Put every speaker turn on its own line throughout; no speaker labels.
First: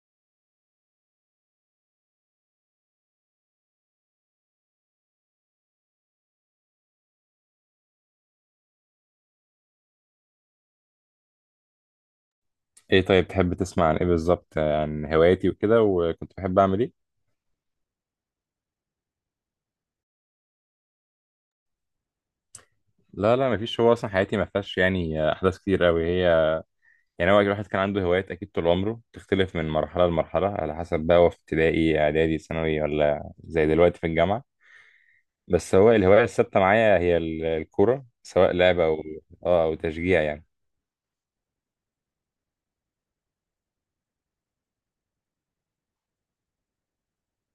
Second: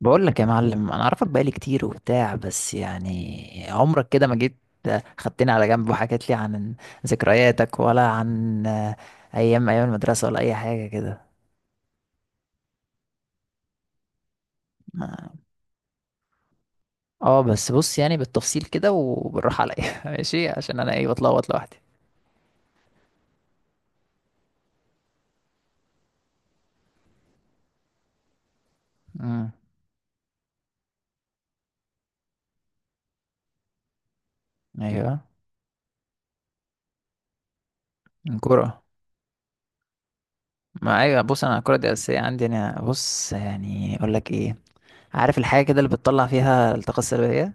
بقول لك يا معلم انا اعرفك بقالي كتير وبتاع، بس يعني عمرك كده ما جيت خدتني على جنب وحكيت لي عن ذكرياتك ولا عن ايام ايام المدرسة ولا اي حاجة كده.
ايه، طيب، تحب تسمع عن ايه بالظبط؟ عن
ما-
هواياتي وكده، وكنت بحب اعمل ايه؟
اه بس بص، يعني بالتفصيل كده وبالراحة عليا ماشي، عشان انا ايه بتلخبط لوحدي.
لا لا، مفيش. هو اصلا حياتي ما فيهاش يعني احداث كتير قوي. هي يعني هو الواحد كان عنده هوايات اكيد طول عمره،
امم
تختلف من مرحله لمرحله على حسب، بقى هو في ابتدائي، اعدادي، ثانوي، ولا زي دلوقتي في الجامعه.
ايوه.
بس هو الهوايه الثابته معايا هي الكوره سواء
الكرة.
لعبه او اه او تشجيع يعني.
ما ايوه بص، انا الكرة دي اساسية عندي. انا بص يعني اقول لك ايه، عارف الحاجة كده اللي بتطلع فيها الطاقة السلبية.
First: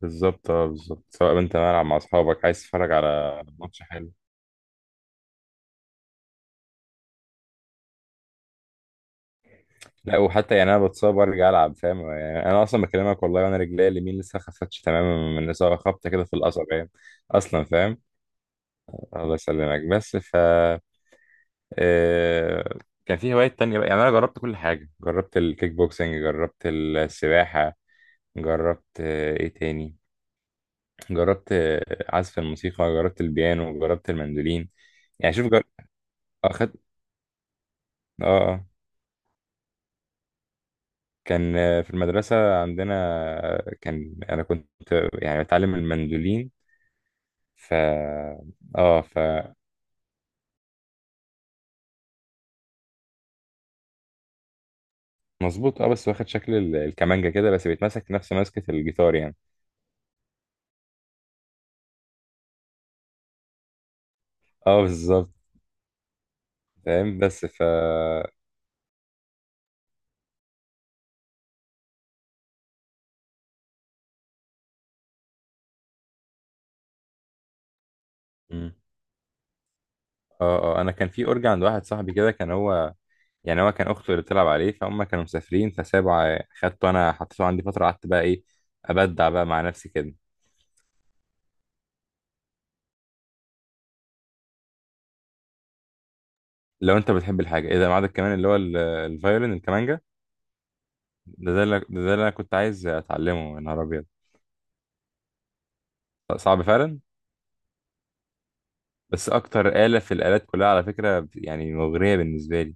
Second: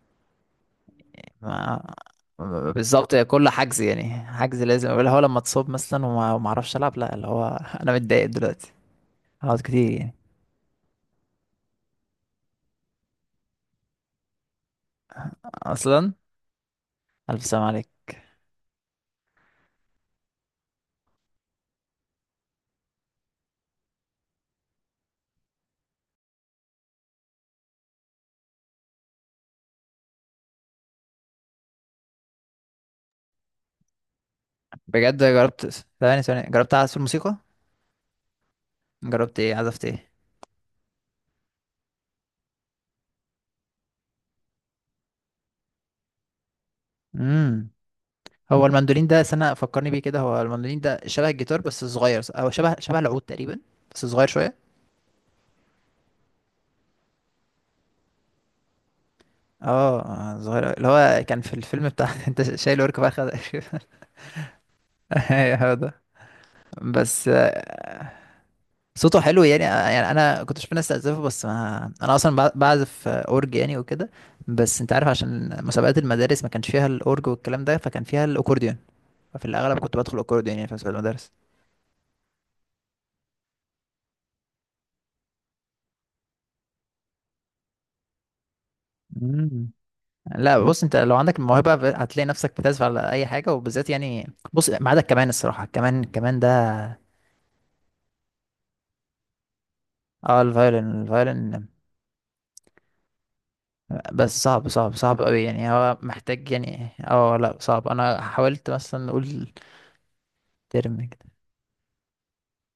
بالظبط، بالظبط، سواء انت ملعب
ما-
مع اصحابك، عايز تتفرج
بالظبط،
على
كل حجز
ماتش
يعني
حلو.
حجز لازم، اللي هو لما اتصاب مثلا وما اعرفش العب، لا اللي هو انا متضايق دلوقتي هقعد كتير يعني.
لا، وحتى يعني انا بتصاب وارجع العب، فاهم؟ يعني انا اصلا بكلمك والله وانا رجلي اليمين لسه ما خفتش تماما من اصابه، خبطه
اصلا
كده في القصبة يعني.
الف سلام
اصلا
عليك.
فاهم. الله يسلمك. بس ف آه، كان في هوايات تانية بقى. يعني انا جربت كل حاجه، جربت الكيك بوكسنج، جربت السباحه، جربت آه، ايه تاني جربت آه، عزف الموسيقى، جربت البيانو، جربت المندولين.
بجد
يعني
جربت؟ ثواني ثواني، جربت
اخدت
اعزف الموسيقى؟
اه آه.
جربت ايه، عزفت ايه؟
كان في المدرسة عندنا، آه، كان أنا كنت يعني بتعلم المندولين.
امم
ف
هو
اه
المندولين
ف
ده، سنة فكرني بيه كده، هو المندولين ده شبه الجيتار بس صغير، او شبه العود تقريبا، بس صغير شوية.
مظبوط، اه، بس واخد شكل الكمانجا كده، بس بيتمسك نفس ماسكة الجيتار يعني.
اه، صغير أوي. اللي هو كان في الفيلم بتاع انت شايل ورك فرخة ده.
اه بالظبط.
ايوه هو ده.
فاهم
بس
بس ف
صوته حلو يعني، يعني انا كنت بشوف ناس تعزفه. بس ما انا اصلا بعزف اورج يعني وكده. بس انت عارف، عشان مسابقات المدارس ما كانش فيها الاورج والكلام ده، فكان فيها
مم.
الاكورديون. ففي الاغلب كنت بدخل اكورديون
اه
يعني في
اه انا
مسابقات
كان في
المدارس.
اورج عند واحد صاحبي كده، كان هو يعني هو كان اخته اللي بتلعب عليه، فهم كانوا مسافرين فسابوا خدته انا، حطيته عندي فترة، قعدت بقى ايه، ابدع بقى مع
مم.
نفسي كده.
لا بص، انت لو عندك الموهبه هتلاقي نفسك بتعزف على اي حاجه، وبالذات يعني بص ما عدا الكمان. الصراحه الكمان ده،
لو انت بتحب الحاجة ايه ده، ما عندك كمان اللي هو الفيولين الكمانجا.
اه الفايولين
ده ده
الفايولين
اللي ده اللي انا كنت عايز اتعلمه، يا نهار ابيض.
بس صعب، صعب قوي يعني. هو محتاج
صعب
يعني،
فعلا.
اه لا صعب، انا حاولت مثلا
بس
نقول.
اكتر آلة في الآلات كلها على
ترم.
فكرة يعني مغرية بالنسبة لي،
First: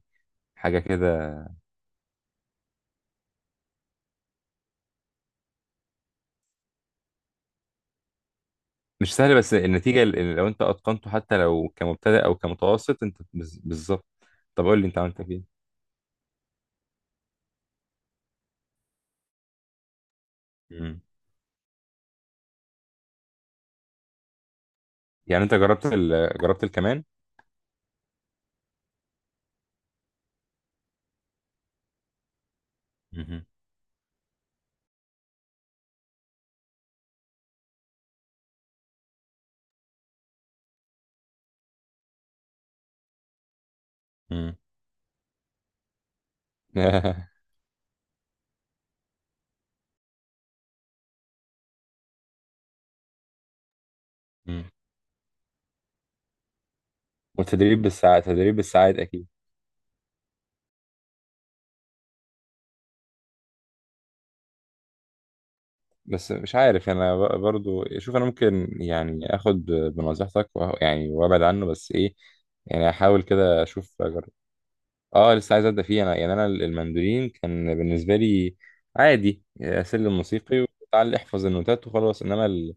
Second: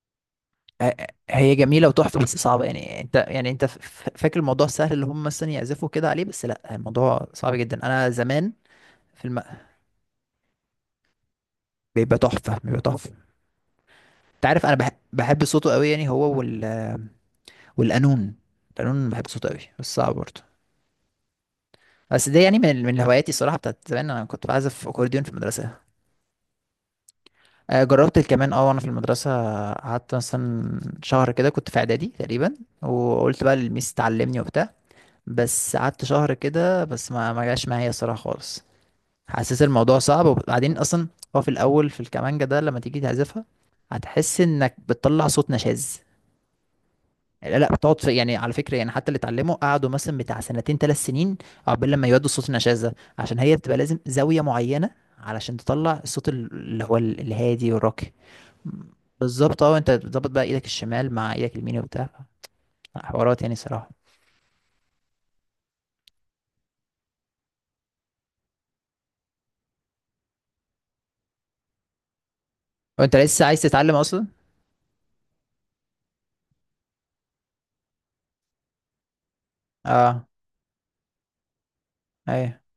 حاجة كده.
هي جميلة وتحفة بس صعبة يعني. انت يعني انت فاكر الموضوع سهل، اللي هم مثلا يعزفوا كده عليه، بس لا الموضوع صعب جدا. انا زمان
مش
في
سهلة،
الم...
بس النتيجة لو انت اتقنته حتى لو
بيبقى
كمبتدئ او
تحفة، بيبقى
كمتوسط،
تحفة.
انت بالظبط.
انت
طب
عارف انا
قول لي
بحب،
انت، عملت
بحب
فين؟
صوته قوي يعني. هو وال والقانون. القانون بحب صوته قوي بس صعب برضه.
مم.
بس ده يعني من هواياتي الصراحة بتاعت زمان. انا كنت بعزف اكورديون في
يعني انت
المدرسة.
جربت جربت الكمان؟
جربت الكمان اه وانا في المدرسة، قعدت مثلا شهر كده، كنت في اعدادي تقريبا، وقلت
مهم.
بقى للميس تعلمني وبتاع. بس قعدت شهر كده بس ما جاش معايا الصراحه خالص. حاسس الموضوع صعب، وبعدين اصلا هو في الاول، في الكمانجه ده لما تيجي تعزفها، هتحس
مم.
انك بتطلع صوت نشاز. لا لا، بتقعد في يعني، على فكره يعني، حتى اللي اتعلموا قعدوا مثلا بتاع سنتين ثلاث سنين عقبال لما يودوا الصوت النشاز ده، عشان هي بتبقى لازم زاويه
مم.
معينه علشان تطلع الصوت اللي هو الهادي
والتدريب
والراقي.
بالساعات، تدريب بالساعات اكيد.
بالظبط اه، انت بتظبط بقى ايدك الشمال مع ايدك اليمين وبتاع. حوارات يعني صراحه.
بس مش عارف انا برضو، شوف، انا ممكن يعني اخد بنصيحتك يعني وابعد عنه، بس ايه، يعني
وانت
احاول
لسه عايز
كده
تتعلم
اشوف.
اصلا؟
اه لسه عايز ابدا فيه انا. يعني انا المندولين كان بالنسبه لي عادي، سلم
اه
موسيقي وتعال احفظ النوتات وخلاص، انما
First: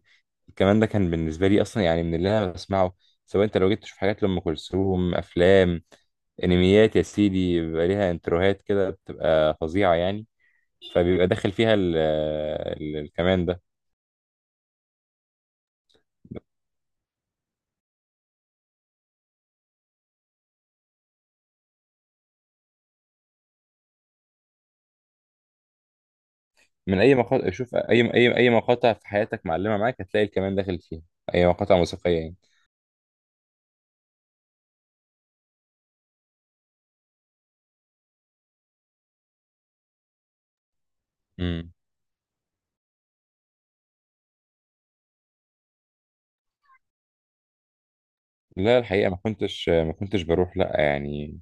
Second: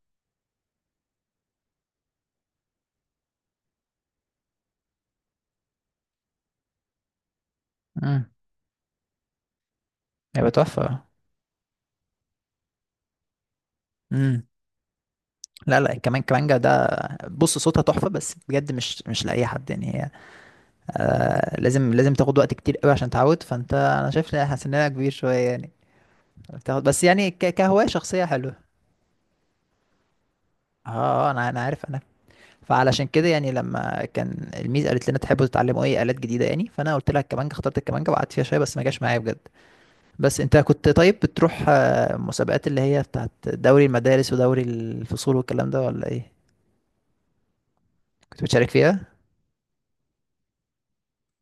الكمان ده كان بالنسبه لي اصلا يعني من اللي انا بسمعه. سواء انت لو جيت تشوف حاجات لام كلثوم، افلام، انميات يا سيدي، بيبقى ليها
ايوه.
انتروهات كده بتبقى فظيعه يعني.
هيبقى تحفة.
فبيبقى داخل فيها ال ال الكمان ده.
امم لا لا، كمان كمانجا ده، بص صوتها تحفة بس بجد مش، مش لأي حد يعني. هي آه، لازم، لازم تاخد وقت كتير قوي عشان تعود، فانت انا شايف إن سننا كبير شوية يعني. بتاخد
من
بس
اي
يعني
مقاطع، شوف،
كهواية
اي
شخصية
اي اي
حلوة.
مقاطع في حياتك معلمه معاك هتلاقي الكمان داخل
اه
فيها، اي
انا
مقاطع
عارف انا.
موسيقيه
فعلشان كده يعني، لما كان الميز قالت لنا تحبوا تتعلموا ايه آلات جديدة يعني، فانا قلت لها الكمانجا، اخترت الكمانجا وقعدت فيها شوية بس ما جاش معايا بجد. بس انت كنت طيب بتروح
يعني.
مسابقات، اللي هي بتاعت دوري المدارس ودوري الفصول والكلام ده، ولا ايه؟ كنت بتشارك
لا
فيها؟
الحقيقة، ما كنتش بروح، لا يعني.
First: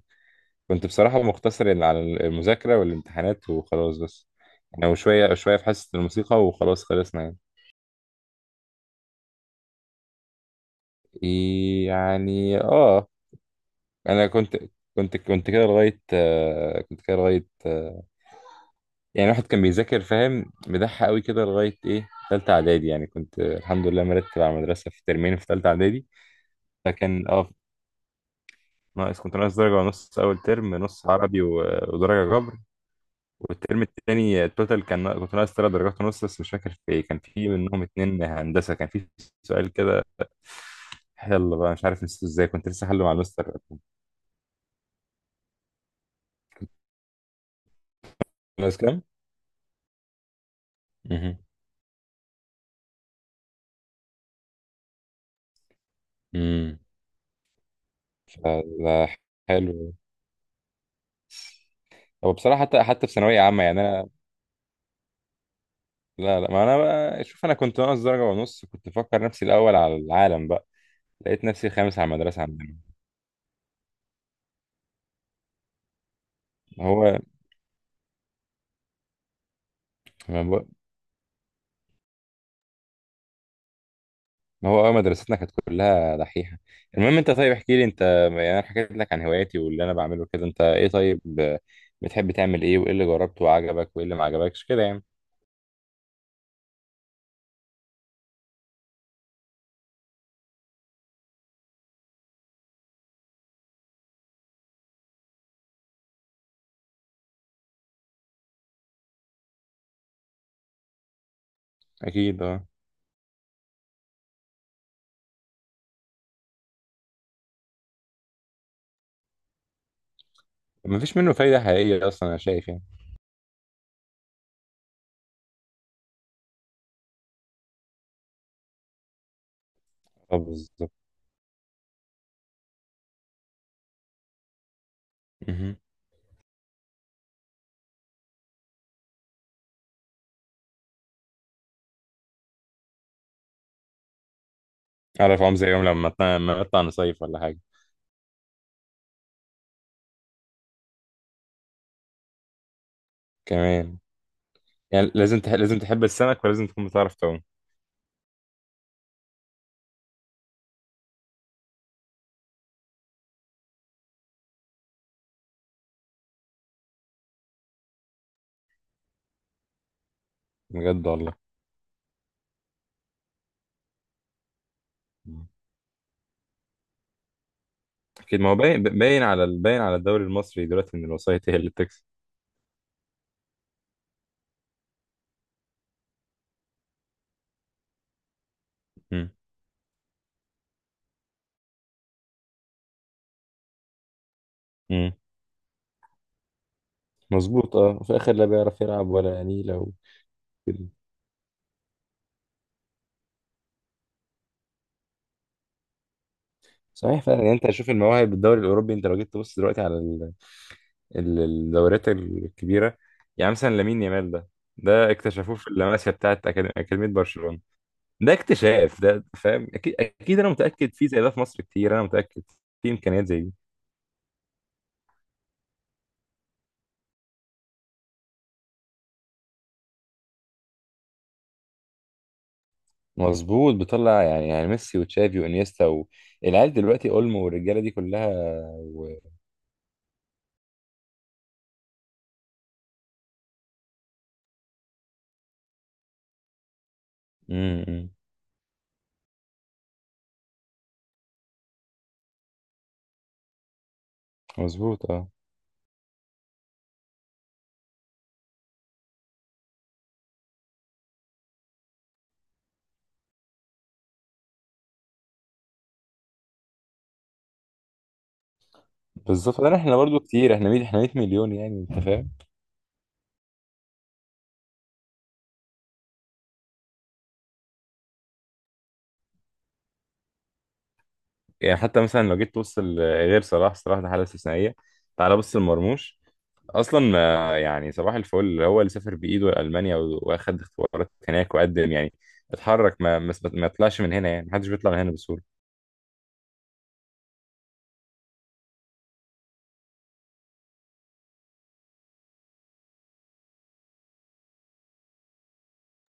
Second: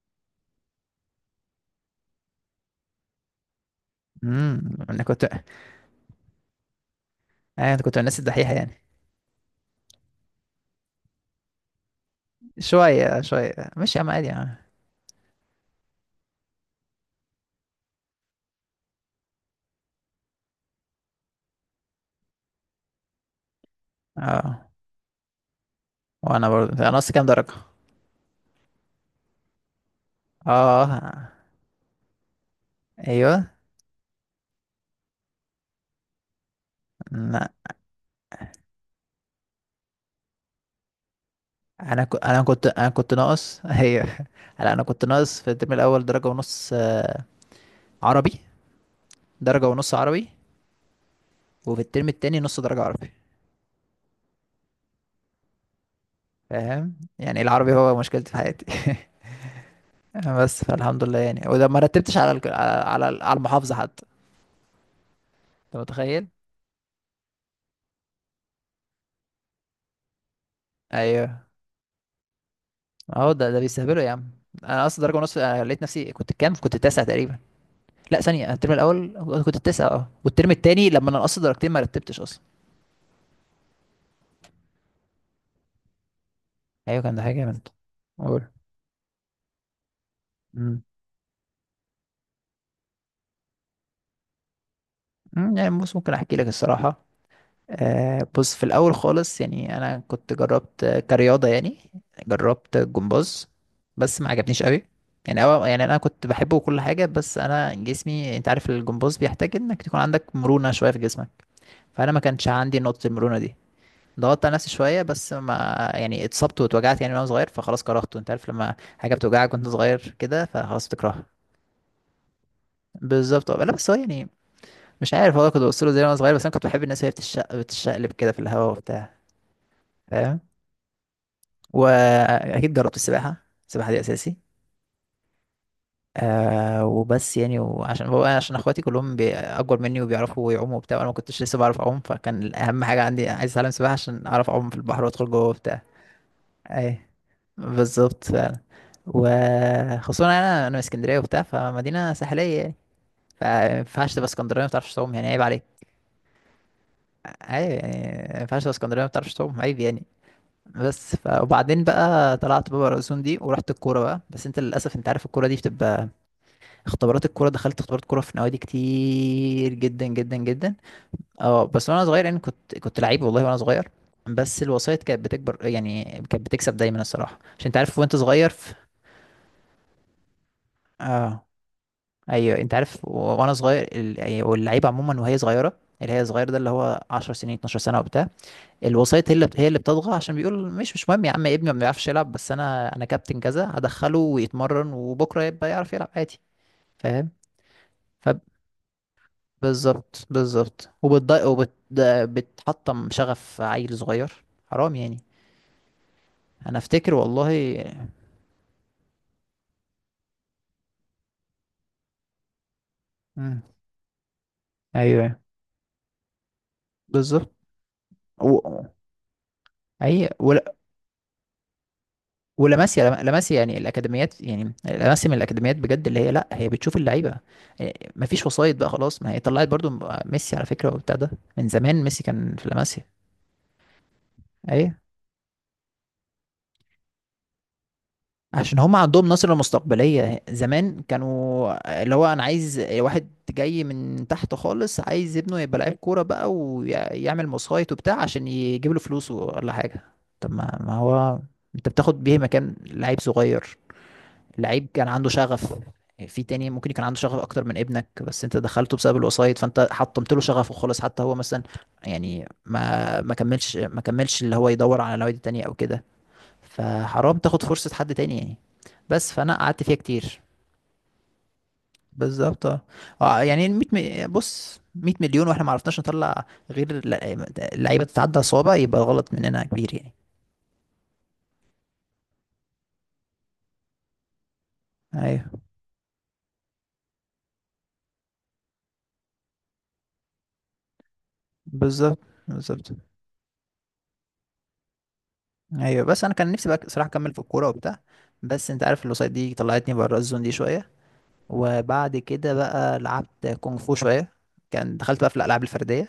كنت بصراحة مقتصر إن على المذاكرة والامتحانات وخلاص، بس يعني
انا كنت
وشوية شوية في حصة الموسيقى وخلاص، خلصنا يعني.
انا كنت من الناس الدحيحه يعني.
إيه يعني، اه.
شويه شويه، مش يا عم
انا
عادي
كنت،
يعني.
كنت كده لغاية آه، كنت كده لغاية يعني واحد كان بيذاكر، فاهم، مدح قوي كده لغاية ايه، تالتة اعدادي. يعني كنت الحمد لله مرتب على
اه.
المدرسة في ترمين في تالتة اعدادي.
وانا برضه انا ناقص
فكان
كام
اه،
درجه.
ناقص، كنت ناقص درجة ونص اول ترم، نص
اه
عربي ودرجة جبر.
ايوه.
والترم التاني التوتال كان، كنت ناقص ثلاث درجات ونص، بس مش فاكر في ايه، كان في
لا
منهم اتنين هندسة، كان في سؤال كده يلا بقى مش عارف
انا
نسيته
ك... انا
ازاي،
كنت
كنت لسه
انا
حله مع
كنت
المستر.
ناقص ايوه. لا انا كنت ناقص في الترم الاول درجه ونص، عربي.
ناقص كام؟
درجه ونص عربي.
مهم.
وفي الترم التاني نص درجه عربي.
مم.
فاهم يعني، العربي هو مشكلتي في حياتي.
فلا، حلو.
بس فالحمد لله يعني. وده ما رتبتش على
هو بصراحة حتى
على
حتى في
على
ثانوية عامة
المحافظه
يعني،
حتى.
أنا،
انت متخيل؟
لا لا، ما أنا بقى شوف، أنا كنت ناقص درجة ونص كنت بفكر نفسي الأول على العالم بقى،
ايوه.
لقيت نفسي خامس على المدرسة عندنا.
اهو ده، ده بيستهبلوا يا عم. انا اصلا درجه ونص، أنا لقيت نفسي كنت كام، كنت التاسع
هو،
تقريبا. لا ثانيه، الترم الاول كنت التاسع. اه، والترم التاني لما انا نقصت درجتين ما رتبتش اصلا.
ما هو اه، مدرستنا كانت كلها دحيحة.
ايوه، كان
المهم،
ده
انت
حاجه
طيب
جامد.
احكي لي انت.
قول.
يعني انا حكيت لك عن هواياتي واللي انا بعمله كده، انت
امم
ايه طيب، بتحب تعمل ايه، وايه اللي جربته وعجبك، وايه اللي ما عجبكش كده يعني.
يعني بص ممكن احكي لك الصراحه. آه بص في الاول خالص يعني، انا كنت جربت كرياضه يعني. جربت جمباز، بس ما عجبنيش قوي. يعني أو يعني انا كنت بحبه وكل حاجه، بس انا جسمي، انت عارف الجمباز بيحتاج انك تكون عندك مرونه شويه في جسمك، فانا ما
اكيد
كانش
اه.
عندي نقطه المرونه دي. ضغطت على نفسي شويه بس ما يعني اتصبت واتوجعت يعني وانا صغير، فخلاص كرهته. انت عارف، لما حاجه بتوجعك وانت صغير كده، فخلاص
مفيش
بتكرهها.
منه فايدة حقيقية اصلا، انا شايف يعني.
بالظبط اه. لا بس هو يعني مش عارف والله، كنت بوصله زي وانا صغير، بس انا كنت بحب الناس وهي بتشقلب كده في الهواء وبتاع.
اه
فاهم.
بالظبط.
واكيد جربت السباحه. السباحه دي اساسي.
مهم.
آه. وبس يعني، وعشان هو عشان اخواتي كلهم اكبر مني وبيعرفوا يعوموا وبتاع، وانا ما كنتش لسه بعرف اعوم، فكان اهم حاجه عندي عايز اتعلم سباحه عشان اعرف اعوم في البحر وادخل
اعرف
جوه
عم، زي
وبتاع.
يوم لما لما نطلع
اي
نصيف ولا حاجة.
بالظبط فعلا. وخصوصا انا، انا من اسكندريه وبتاع، فمدينه ساحليه يعني، فما
كمان
ينفعش تبقى اسكندريه ما بتعرفش
يعني
تعوم، يعني
لازم
عيب عليك.
لازم تحب السمك، ولازم تكون بتعرف تعوم.
عيب يعني، ما ينفعش تبقى اسكندريه ما بتعرفش تعوم، عيب يعني. وبعدين بقى طلعت بابا الأذن دي ورحت الكوره بقى. بس انت للاسف، انت عارف الكوره دي بتبقى اختبارات، الكوره دخلت اختبارات كوره في نوادي كتير جدا جدا جدا.
بجد والله.
اه بس وانا صغير يعني، كنت كنت لعيب والله وانا صغير. بس الوسائط كانت
مم.
بتكبر يعني، كانت بتكسب دايما الصراحه، عشان انت عارف وانت
اكيد، ما
صغير
هو باين باين على باين على الدوري المصري دلوقتي ان
اه
الوسائط هي اللي بتكسب.
ايوه، انت عارف وانا صغير، يعني واللعيبه عموما وهي صغيره، اللي هي صغير ده اللي هو 10 سنين 12 سنه وبتاع، الوسيط هي اللي، اللي بتضغط، عشان بيقول مش، مهم يا عم ابني ما بيعرفش يلعب، بس انا كابتن كذا، هدخله ويتمرن
مم.
وبكره يبقى يعرف يلعب عادي. فاهم.
مظبوط اه، وفي الاخر لا بيعرف يلعب ولا نيلة،
فبالظبط
وكده.
بالظبط وبتضايق وبتحطم شغف عيل صغير، حرام يعني. انا افتكر
صحيح فعلا يعني، انت
والله.
شوف المواهب بالدوري الاوروبي، انت لو جيت تبص دلوقتي على الدوريات الكبيره، يعني
مم.
مثلا لامين يامال ده، ده
ايوه
اكتشفوه في اللمسيه بتاعت اكاديميه
بالظبط.
برشلونه، ده
و...
اكتشاف ده، فاهم؟ اكيد
اي.
اكيد، انا متاكد في زي ده في مصر كتير، انا متاكد في
ولاماسيا،
امكانيات زي دي.
لاماسيا يعني الاكاديميات، يعني لاماسيا من الاكاديميات بجد، اللي هي لا هي بتشوف اللعيبه. إيه، مفيش وسايط بقى خلاص. ما هي طلعت برضو ميسي على فكره وبتاع ده، من زمان ميسي كان في لاماسيا.
مظبوط، بيطلع يعني، يعني ميسي
ايه،
وتشافي وانيستا والعيال دلوقتي اولمو والرجاله دي كلها.
عشان هم
و...
عندهم نظره مستقبليه، زمان كانوا اللي هو انا عايز واحد جاي من تحت خالص، عايز ابنه يبقى لعيب كوره بقى ويعمل
م-
وسايط
م.
وبتاع عشان يجيب له فلوس ولا حاجه. طب ما، ما هو انت بتاخد بيه مكان لعيب صغير، لعيب كان
مظبوط اه.
عنده شغف يعني. في تاني ممكن يكون عنده شغف اكتر من ابنك، بس انت دخلته بسبب الوسايط، فانت حطمت له شغفه خالص. حتى هو مثلا يعني ما كملش، ما كملش، اللي هو يدور على نوادي تانية او كده. فحرام تاخد فرصة حد تاني يعني. بس فانا
بالظبط، لا
قعدت فيها
احنا برضو
كتير.
كتير، احنا 100، احنا 100 مليون، يعني انت فاهم.
بالظبط اه يعني بص 100 مليون واحنا ما عرفناش نطلع غير لعيبة تتعدى صوابع، يبقى غلط مننا كبير يعني.
يعني حتى مثلا لو جيت تبص غير صلاح، صلاح ده حاله استثنائيه، تعال بص
ايوه
لمرموش. اصلا يعني صباح الفل، هو اللي سافر بايده لالمانيا واخد اختبارات هناك وقدم يعني،
بالظبط بالظبط.
اتحرك، ما طلعش من هنا يعني، محدش بيطلع من هنا بسهوله.
ايوه بس انا كان نفسي بقى صراحه اكمل في الكوره وبتاع، بس انت عارف الوسائط دي طلعتني بره الزون دي شويه. وبعد كده بقى لعبت كونغ فو شويه، كان دخلت بقى في الالعاب الفرديه.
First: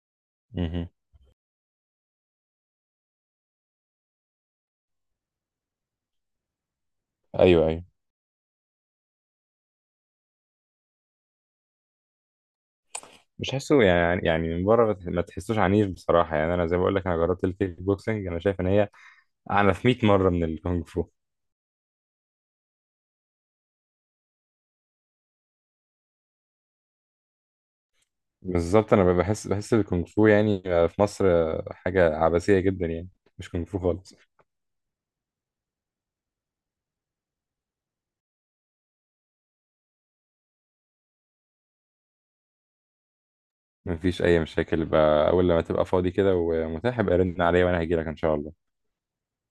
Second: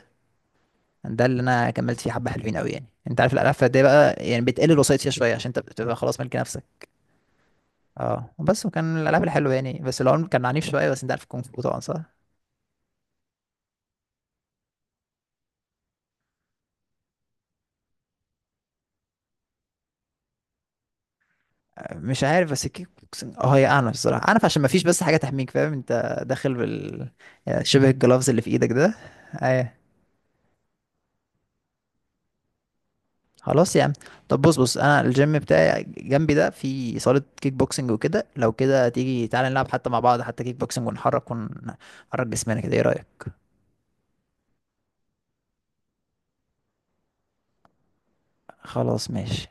مهم.
ده اللي انا كملت فيه حبه، حلوين قوي يعني. انت عارف الالعاب الفرديه بقى، يعني بتقل الوسائط فيها شويه، عشان انت بتبقى خلاص ملك نفسك.
ايوه ايوه.
اه بس، وكان الالعاب الحلوه يعني، بس العمر كان عنيف شويه. بس انت عارف الكونغ فو طبعا صح؟
مش حاسه يعني، يعني من بره ما تحسوش عنيف بصراحه، يعني انا زي ما بقول لك انا جربت الكيك بوكسنج، انا شايف ان هي اعنف 100 مره من الكونغ فو.
مش عارف، بس الكيك بوكسنج اه هي عنف الصراحه، عنف عشان ما فيش بس حاجه تحميك، فاهم، انت داخل بال، يعني شبه الجلافز اللي في ايدك
بالظبط،
ده.
انا بحس الكونغ فو يعني في مصر حاجه عبثيه جدا يعني، مش كونغ
خلاص
فو
يا عم.
خالص.
طب بص، بص انا الجيم بتاعي جنبي ده في صالة كيك بوكسنج وكده، لو كده تيجي تعالى نلعب حتى مع بعض، حتى كيك بوكسنج ونحرك، ونحرك جسمنا كده، ايه رأيك؟
مفيش اي مشاكل، بقى اول لما تبقى فاضي كده ومتاح ابقى رن عليا وانا هجيلك ان شاء الله.
خلاص ماشي.